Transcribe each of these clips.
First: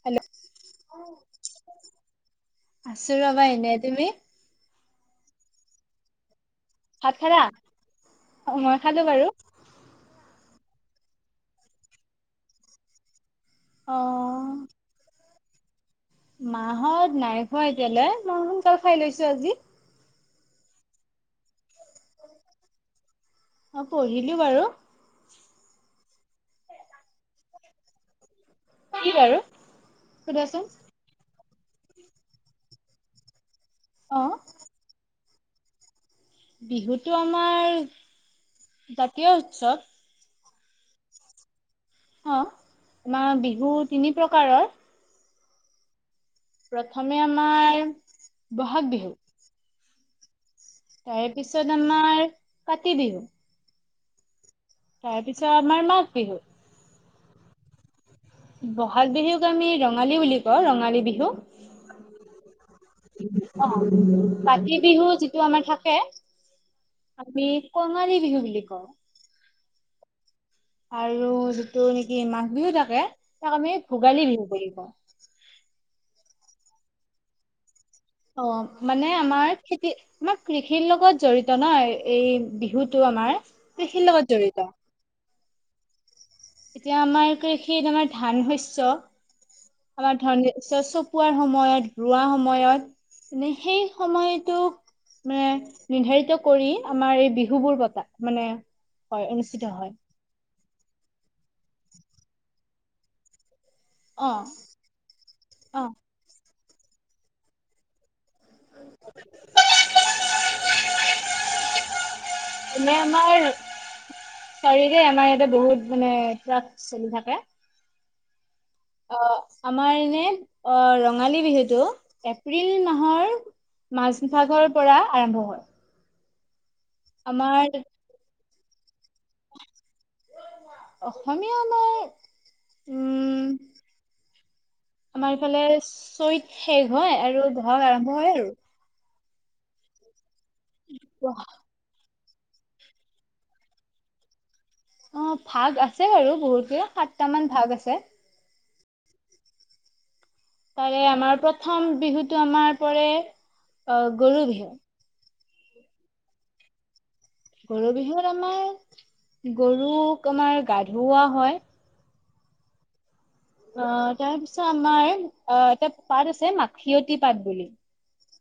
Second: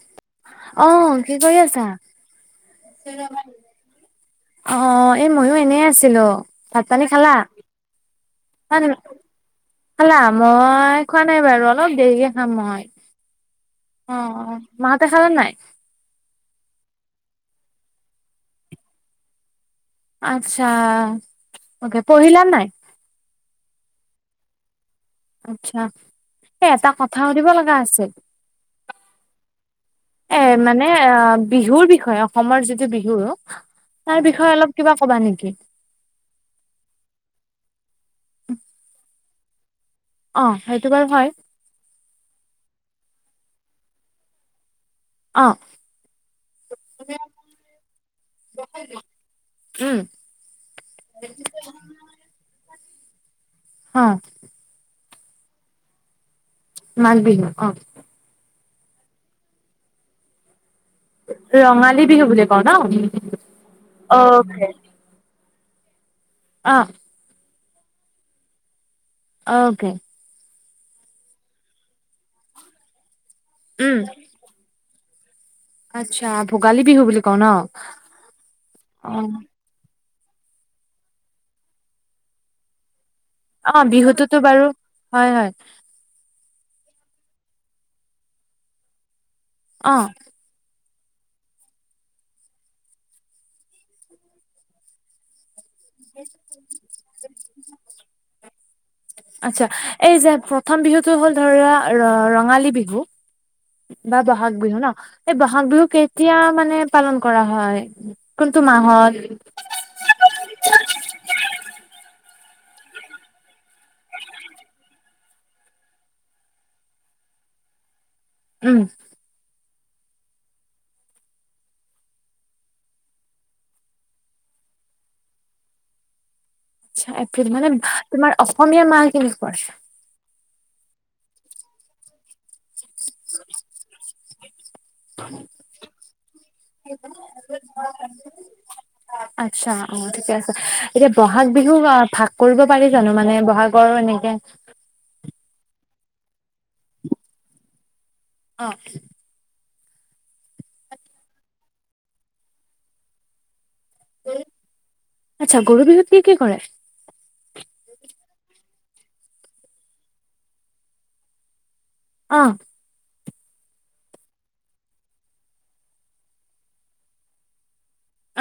Hello অ' কি কৰি আছা? আছো ৰবা এনে তুমি? অ এই ময়ো এনেই আছিলো। ভাত পালী খালা? অ মই খালো বাৰু, খালা মই খোৱা নাই বাৰু অলপ দেৰিকে খাম মই অ মাহ হেতে খালে নাই? [unintelligible] মাহত নাই খোৱা এতিয়ালৈ মই সোনকাল খাই লৈছো আজি। আচ্ছা মকে পঢ়িলা নাই? অ পঢ়িলো বাৰু অচ্ছা এ এটা কথা সুধিব লগা আছিল- কি কি বাৰু এ সুধা চোন? মানে অ' বিহুৰ বিষয়ে অসমৰ যিটো বিহু তাৰ অ বিষয়ে অলপ কিবা কবা নেকি? [unintelligible] বিহুতো কিয় সুধিছ? অ সেইটো বাৰু হয় অ আমাৰ বিহু তিনি প্ৰকাৰৰ অ প্ৰথমে আমাৰ বহাগ বিহু উম তাৰ পিছত আমাৰ কাতি বিহু অ তাৰ পিছত আমাৰ মাঘ বিহু মাঘ বিহু অ'! বহাগ বিহুক আমি ৰঙালী বুলি কওঁ, ৰঙাল ৰঙালী বিহু, ৰঙালী বিহু বুলি কওঁ ন? অকে কাতি বিহু এইটো আমাৰ থাকে। অ' আমি কঙালী বিহু বুলি কওঁ। অ'কে। আৰু যিটো নেকি মাঘ বিহু থাকে তাক আমি উম। ভোগালী বিহু বুলি কওঁ। আচ্ছা ভোগালী বিহু বুলি কওঁ ন'। অ' অ মানে আমাৰ খেতি আমাক কৃষিৰ লগত জড়িত নহয় এই বিহুত অ' বিহুতো তো বাৰু হয়, হয়। এতিয়া আমাৰ সেই, আমাৰ ধান শস্য অ আমাৰ ধান [unintelligible] পুৱাৰ সময়ত, ৰোঁৱা সময়ত মানে, সেই সময়তো মানে নিৰ্ধাৰিত কৰি আমাৰ এই বিহু বোৰ পাবা। মানে হয় অনুষ্ঠিত আচ্ছা! হয় এই যে প্ৰথম বিহুটো হ'ল ধৰা ৰঙালী বিহু। বা অ বহাগ বিহু ন' এই বহাগ বিহু অ কেতিয়া মানে হে পালন কৰা হয়। কোনটো মাহত [unintelligible] মানে আমাৰ চাৰীৰে আমাৰ বহুত মানে ট্ৰাক চলি থাকে। উম অ'! আমাৰ এনে অ' ৰঙালী বিহুতো এপ্ৰিল মাহৰ মাজভাগৰ পৰা আৰম্ভ হয়। আচ্ছা এপ্ৰিল আমাৰ মানে তোমাৰ অসমীয়া মাহ [unintelligible] অসমীয়া আমাৰ উম, আমাৰ ইফালে চ'ত শেষ হয় আৰু বহাগ আৰম্ভ হয় আৰু। আচ্ছা! অ' ঠিকে আছে। এতিয়া ব'হাগ বিহু অ' ভা কৰিব পাৰি জানো মানে, ব'হাগৰ এনেকে অ' ভাগ আছে আৰু বহুতকে সাতটামান ভাগ আছে। অ তাৰে আমাৰ প্ৰথম বিহুতটো আমাৰ পৰে অ গৰু বিহু। আচ্ছা গৰু বিহুত কি কি কৰে? গৰু বিহুত আমাৰ গৰুক আমাৰ গা ধুৱা হয়। অ। অ তাৰ পিছত আমাৰ, আহ এটা পাত আছে মাখিয়তী পাট বুলি।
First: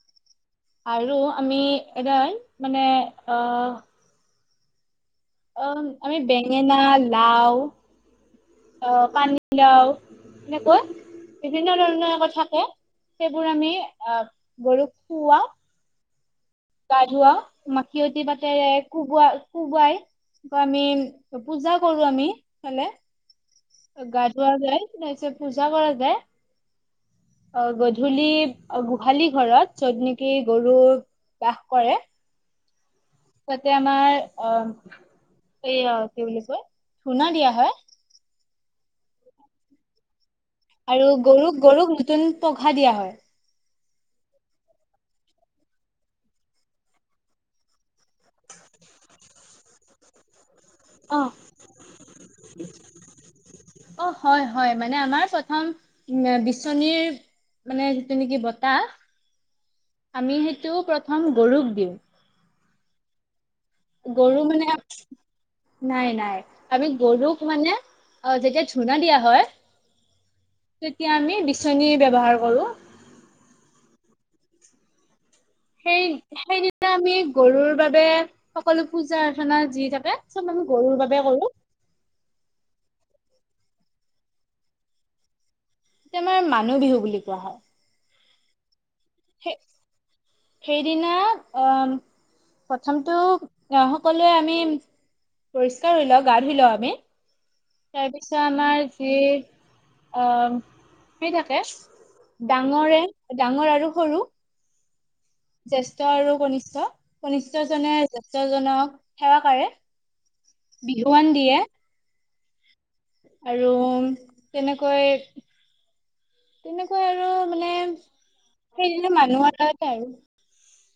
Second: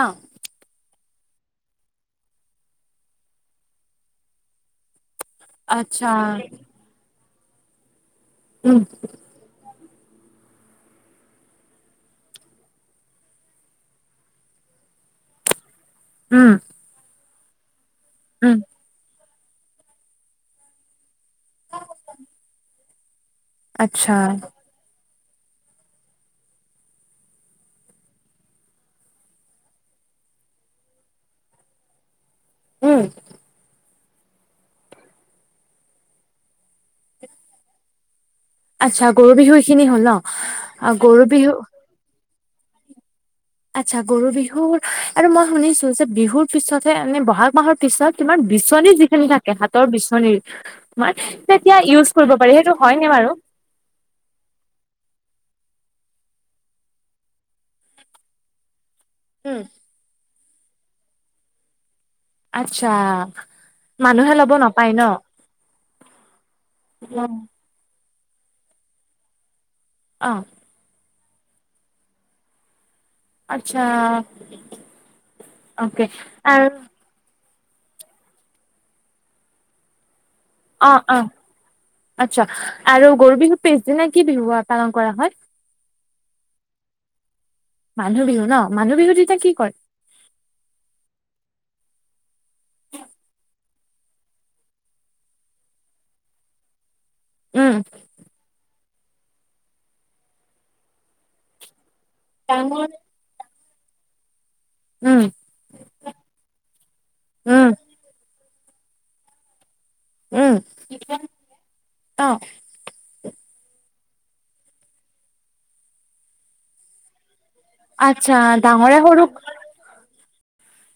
অহ। আৰু আমি এডাল মানে অ অ আচ্ছা আমি বেঙেনা লাও, উম অ ', পানীলাও। এনেকৈ বিভিন্ন ধৰণৰ থাকে সেইবোৰ আমি আহ', গৰুক খুওৱা। উম', গা ধুৱাও ম মাখিয়তী উম পাতেৰে কোবোৱা কোবাই বা আমি পূজা কৰো আমি ইফালে। আচ্ছা গাধুৱা যাই। পূজা কৰাতে অ গধূলি গোহালি ঘৰত, য'ত নেকি গৰু বাস কৰে। উম। তাতে আমাৰ অ', এই কি বুলি কয় ধুনা দিয়া হয়। আচ্ছা গৰু বিহু এইখিনি হ'ল ন? আ, আৰু গৰু বিহু গৰুক -গৰুক নতুন পঘা দিয়া হয়। আচ্ছা গৰু বিহুৰ আৰু মই শুনিছো যে বিহুৰ পিছতহে এনে বহাগ মাহৰ পিছত তোমাৰ বিচনী যিখিনি থাকে হাতৰ বিচনীৰ অ তেতিয়া ইউজ কৰিব পাৰি সেইটো হয় নে বাৰু? উ', বিচনীৰ মানে যিটো নেকি বতাহ উম, আমি সেই টো, প্ৰথম গৰুক দিওঁ। আচ্ছা। মানুহে গৰু ল'ব মানে, নাপায় ন নাই - নাই আমি অ গৰুক মানে অ ', যেতিয়া ধুনা দিয়া হয় অ', এতিয়া আমি বিচনী ব্যৱহাৰ কৰো। আচ্ছা। সেই অকে', সেইদিনা আমি গৰুৰ বাবে সকলো পূজা অৰ্চনা যি থাকে। চব আমি গৰুৰ অ', - বাবে অ', কৰো আচ্ছা আৰু। গৰু বিহুৰ পিছদিনা কি বিহু পালন কৰা হয়। তে আমাৰ মানুহ বিহু বুলি কোৱা হয়। মানুহ বিহু ন। মানুহ বিহু তেতিয়া কি সেই কৰে সেইদিনা অ', প্ৰথমটো আহ' সকলোৱে আমি পৰিষ্কাৰ হৈ লও গা ধুই লও আমি। উম তাৰ পিছত আমাৰ হেএ অ ঠিক আছে ডাঙৰ, ডাঙৰে ডাঙৰ আৰু সৰু উম জেষ্ঠ আৰু কনিষ্ঠ উম কনিষ্ঠজনে জে তজনক সেৱা কাৰে উম বিহুৱান দিয়ে অ আৰু তেনেকৈ তেনেকৈ আৰু মানে আচ্ছা ডাঙৰে সেইদিনা মানুহ সৰুক এটাতে আৰু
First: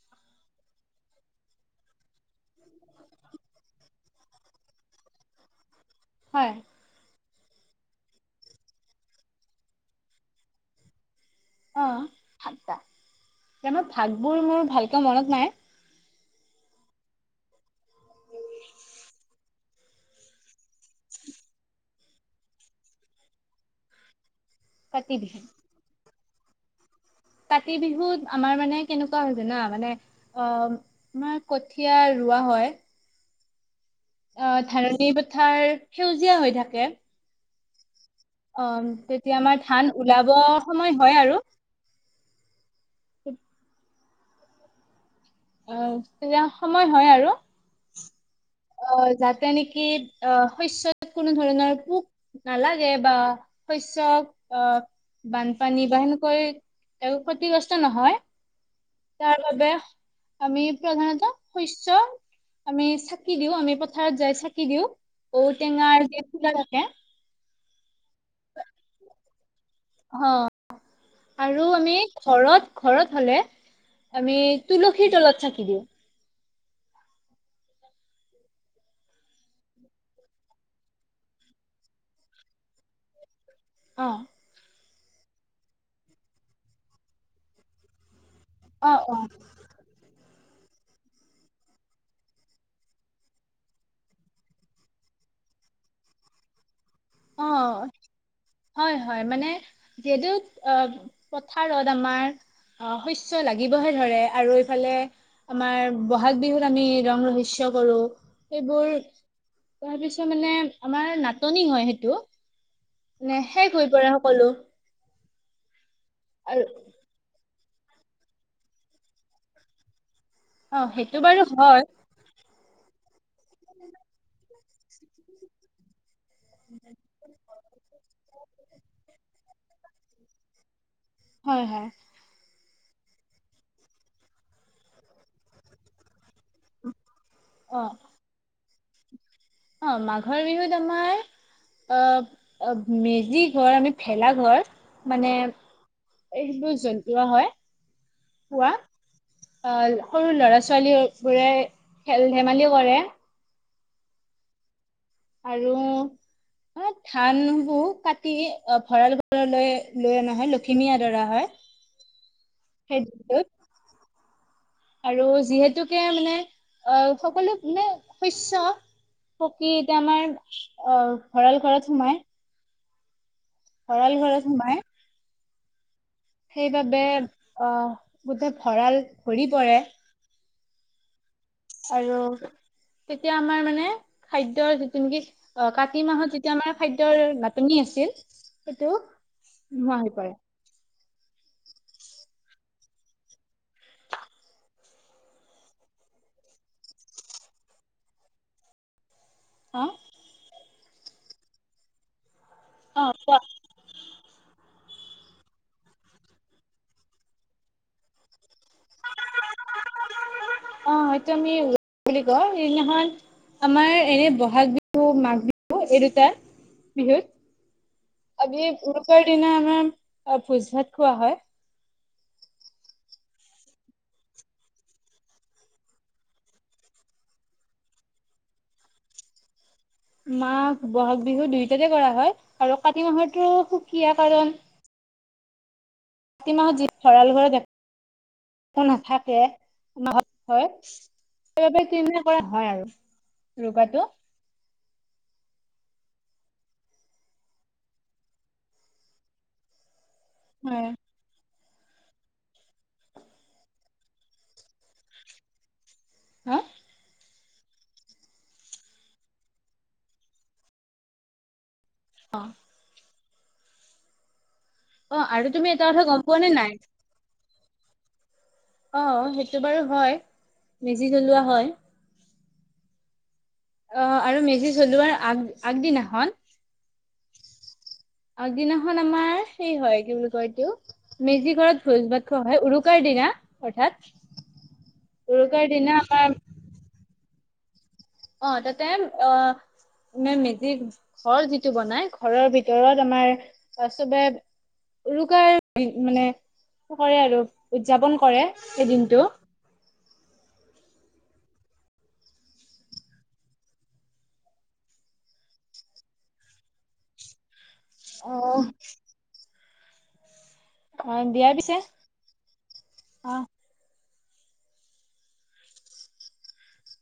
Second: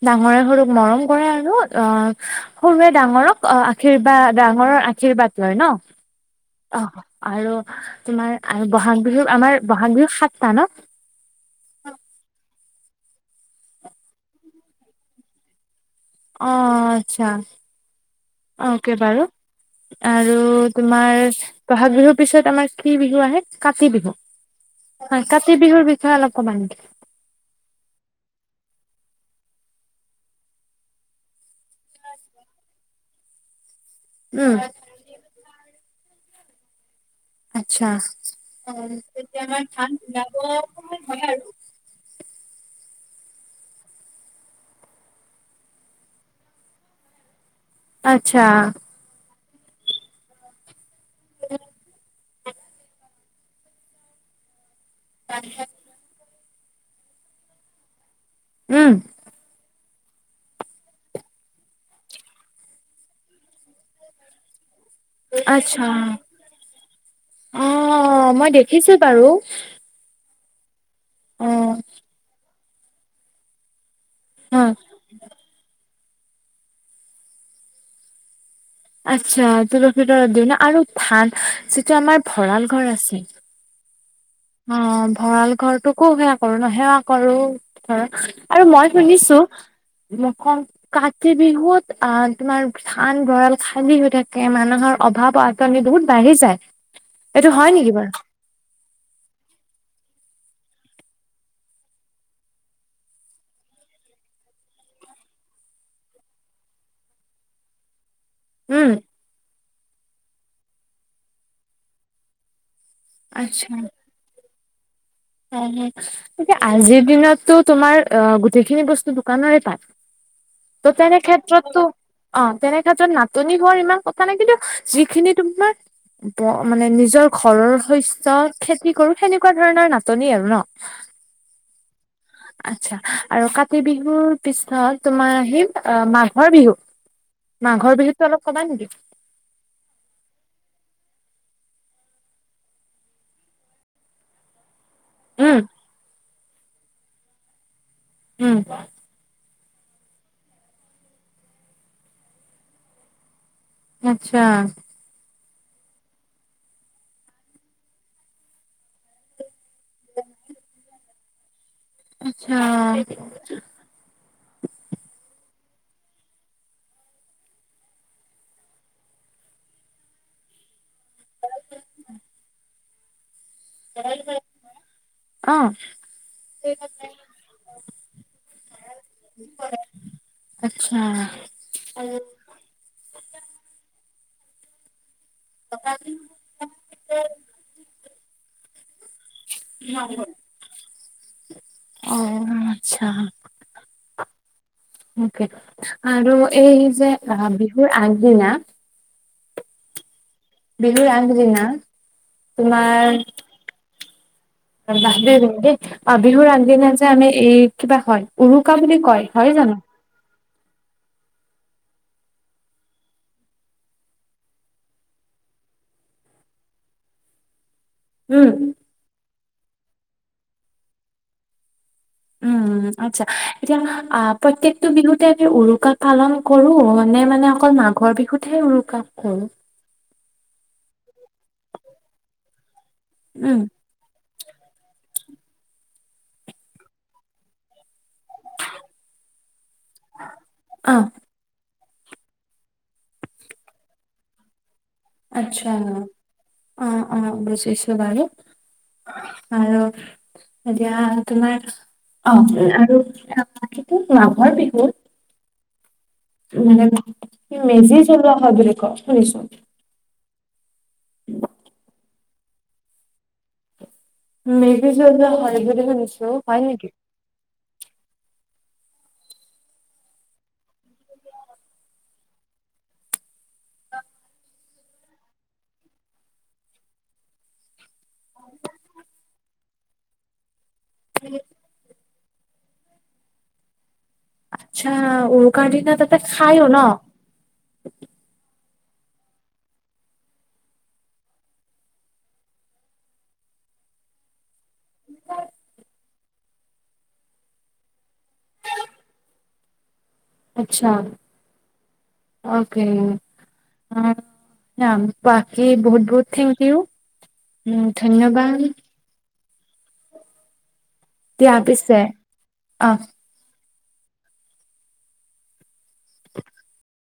ডাঙৰে সৰুক মৰম কৰে আৰু অ সৰুৱে ডাঙৰক আশীৰ্বাদ ডাঙৰৰ আশীৰ্বাদ লয় ন হয় অ আৰু তোমাৰ আৰু বহাগ বিহু আমাৰ বহাগ বিহু সাতটা ন অ সাতটা এনে ভাগবোৰ মোৰ ভালকে মনত নাই। অ আচ্ছা অ অকে বাৰু আৰু তোমাৰ বহাগ বিহুৰ পিছত আমাৰ কি বিহু আহে কাতি বিহু হয় কাতি বিহুৰ বি কিয় অলপ কনাম কাতি বিহুত আমাৰ মানে কেনেকুৱা হয় জানা মানে অ আমাৰ কঠীয়া ৰোৱা হয় অ উম ধানণি পথাৰ সেউজীয়া হৈ থাকে আচ্ছা অ তেতিয়া আমাৰ ধান ওলাব সময় হয় আৰু [unintelligible] অ তেতিয়া সময় হয় আৰু আচ্ছা তেনেকে অ শস্য কোনো ধৰণৰ পোক নালাগে বা শস্যক অ বানপানী বা সেনেকৈ তেওঁ ক্ষতিগ্ৰস্ত নহয় উম তাৰ বাবে আমি প্ৰধানত শস্য আমি চাকি দিও আমি পথাৰত যাই চাকি দিও আচ্ছা অ মই দেখিছো বাৰু অ অ আৰু আমি ঘৰত ঘৰত হ'লে আমি অ তুলসীৰ তলত চাঁকি দিওঁ আচ্ছা তুলসীৰ তলত দিয়ে ন আৰু ধান যিটো আমাৰ ভঁৰাল ঘৰ আছে অ অ ভঁৰাল ঘৰটোকো সেৱা কৰো ন সেৱা কৰো ধৰ আৰু মই অ শুনিছো কাতি বিহুত আহ তোমাৰ ধান ভঁৰাল খালী হৈ থাকে মানুহৰ অভাৱ আতনি বহুত বাঢ়ি যায় অ এইটো হয় অ নেকি বাৰু হয় হয় মানে যিহেতু আহ পথাৰত আমাৰ আহ শস্য লাগিবহে ধৰে আৰু এইফালে আমাৰ বহাগ বিহুত আমি ৰং ৰহস্য কৰো উম এইবোৰ তাৰপিছত মানে আমাৰ নাটনি হয় সেইটো এইটো নে শেষ হৈ পৰে সকলো এয়া আৰু আজিৰ দিনততো তোমাৰ অ গোটেইখিনি বস্তু দোকানৰে পায় অ ত' সেইটো তেনে বাৰু হয় ক্ষেত্ৰতো অ তেনে ত নাটনি হোৱাৰ ইমান কথা নাই কিন্তু যিখিনি তোমাৰ মানে নিজৰ ঘৰৰ শস্য খেতি কৰো সেনেকোৱা ধৰণৰ নাচ ধনী আৰু ন [unintelligible] আচ্ছা আৰু কাতি বিহুৰ পিছত তোমাৰ আহিল অ মাঘ মাঘৰ বিহু অ মাঘৰ বিহুতটো অলপ কমাই নেকি অ মাঘৰ বিহুত আমাৰ অ মেজি ঘৰ আমি ভেলা ঘৰ মানে উম, এইটো জন্তুৱা হয় উম অ সৰু ল'ৰা ছোৱালী বোৰে খেল ধেমালি কৰে আচ্ছা আৰু অ ধানবোৰ কাটি অ ভঁৰাল ঘৰলৈ লৈ অনা হয় লখিমী আদৰা হয় আচ্ছা। সেই দিনটোত আৰু যিহেতুকে মানে, অ সকলো মানে শস্য সকী এতিয়া আমাৰ অ ভঁৰাল ঘৰত সোমাই। ভৰাল ঘৰত সোমাই। অঁ। সেইবাবে আহ গোটেই ভঁৰাল ভৰি পৰে। আচ্ছা। আৰু তেতিয়া আমাৰ মানে খাদ্যৰ যিটো নেকি। অ, কাতি মাহত যেতিয়া আমাৰ খাদ্যৰ নাটনি আছিল। সেইটো। নোহোৱা হৈ পৰে অঁ। আ, আৰু এই যে বিহুৰ আগদিনা। হা। বিহুৰ আগ দিনা। অ তোমাৰ। কোৱা বাহ দেই, বিহুৰ আনদিনা যে আমি এই কিবা হয়। উৰুকা বুলি কয় হয় জানো? অ হয়টো আমি বুলি কয়, সেইদিনাখন আমাৰ এনে বহাগ বিহু মাঘ বিহু এই দুটা বিহুত। উম আজি উৰুকাৰ। দিনা আমাৰ ভোজ ভাত খোৱা হয় উম, আচ্ছা এতিয়া আহ প্ৰত্যেকটো বিহুতে আমি উৰুক পালন কৰো নে মানে অকল মাঘৰ বিহুতহে উৰুক কৰো। মা বহাগ। বিহু দুইটাতে কৰা হয়, আৰু কাতি মাহৰতো উম সুকীয়া কাৰণ। প্ৰতিমাহত যি ভৰাল ঘৰত দে। নাথাকে আমাৰ অ সেইবাবে। কৰা হয় আৰু উৰুকা তো। আচ্ছা, অ অ বুজিছো বাৰু আৰু হয় এতিয়া তোমাৰ। অ, আৰুটো মাঘৰ বিহুত। হা উম। মেজি জলোৱা হয় বুলি বুলি ক শুনিছো। অঁ। মেজি অ জ্বলোৱা আৰু হয় তুমি এটা বুলি কথা গম শুনিছো পোৱা নে হয় নাই নেকি? অ, সেইটো বাৰু হয় মেজি জলোৱা হয়। অ, আৰু মেজি চলোৱাৰ আগ আগদিনাখন। অগ, দিনাখন আমাৰ সেই হয় কি বুলি কয় এইটো। মেজি ঘৰত ভোজ ভাত হয় হয় উৰুকাৰ দিনা অৰ্থাৎ আচ্ছা উৰুকা উৰুকাৰ দিনা তাতে আমাৰ খাইও ন [inaudible] অ তাতে অ ম মেজি ঘৰ যিটো বনাই ঘৰৰ ভিতৰত আমাৰ চবে উৰুকাৰ মানে কৰে আৰু উদযাপন কৰে সেই দিনটো আচ্ছা অকে বাকি বহুত বহুত থেংক ইউ উম ধন্যবাদ অ দিয়া পিছে অ। অ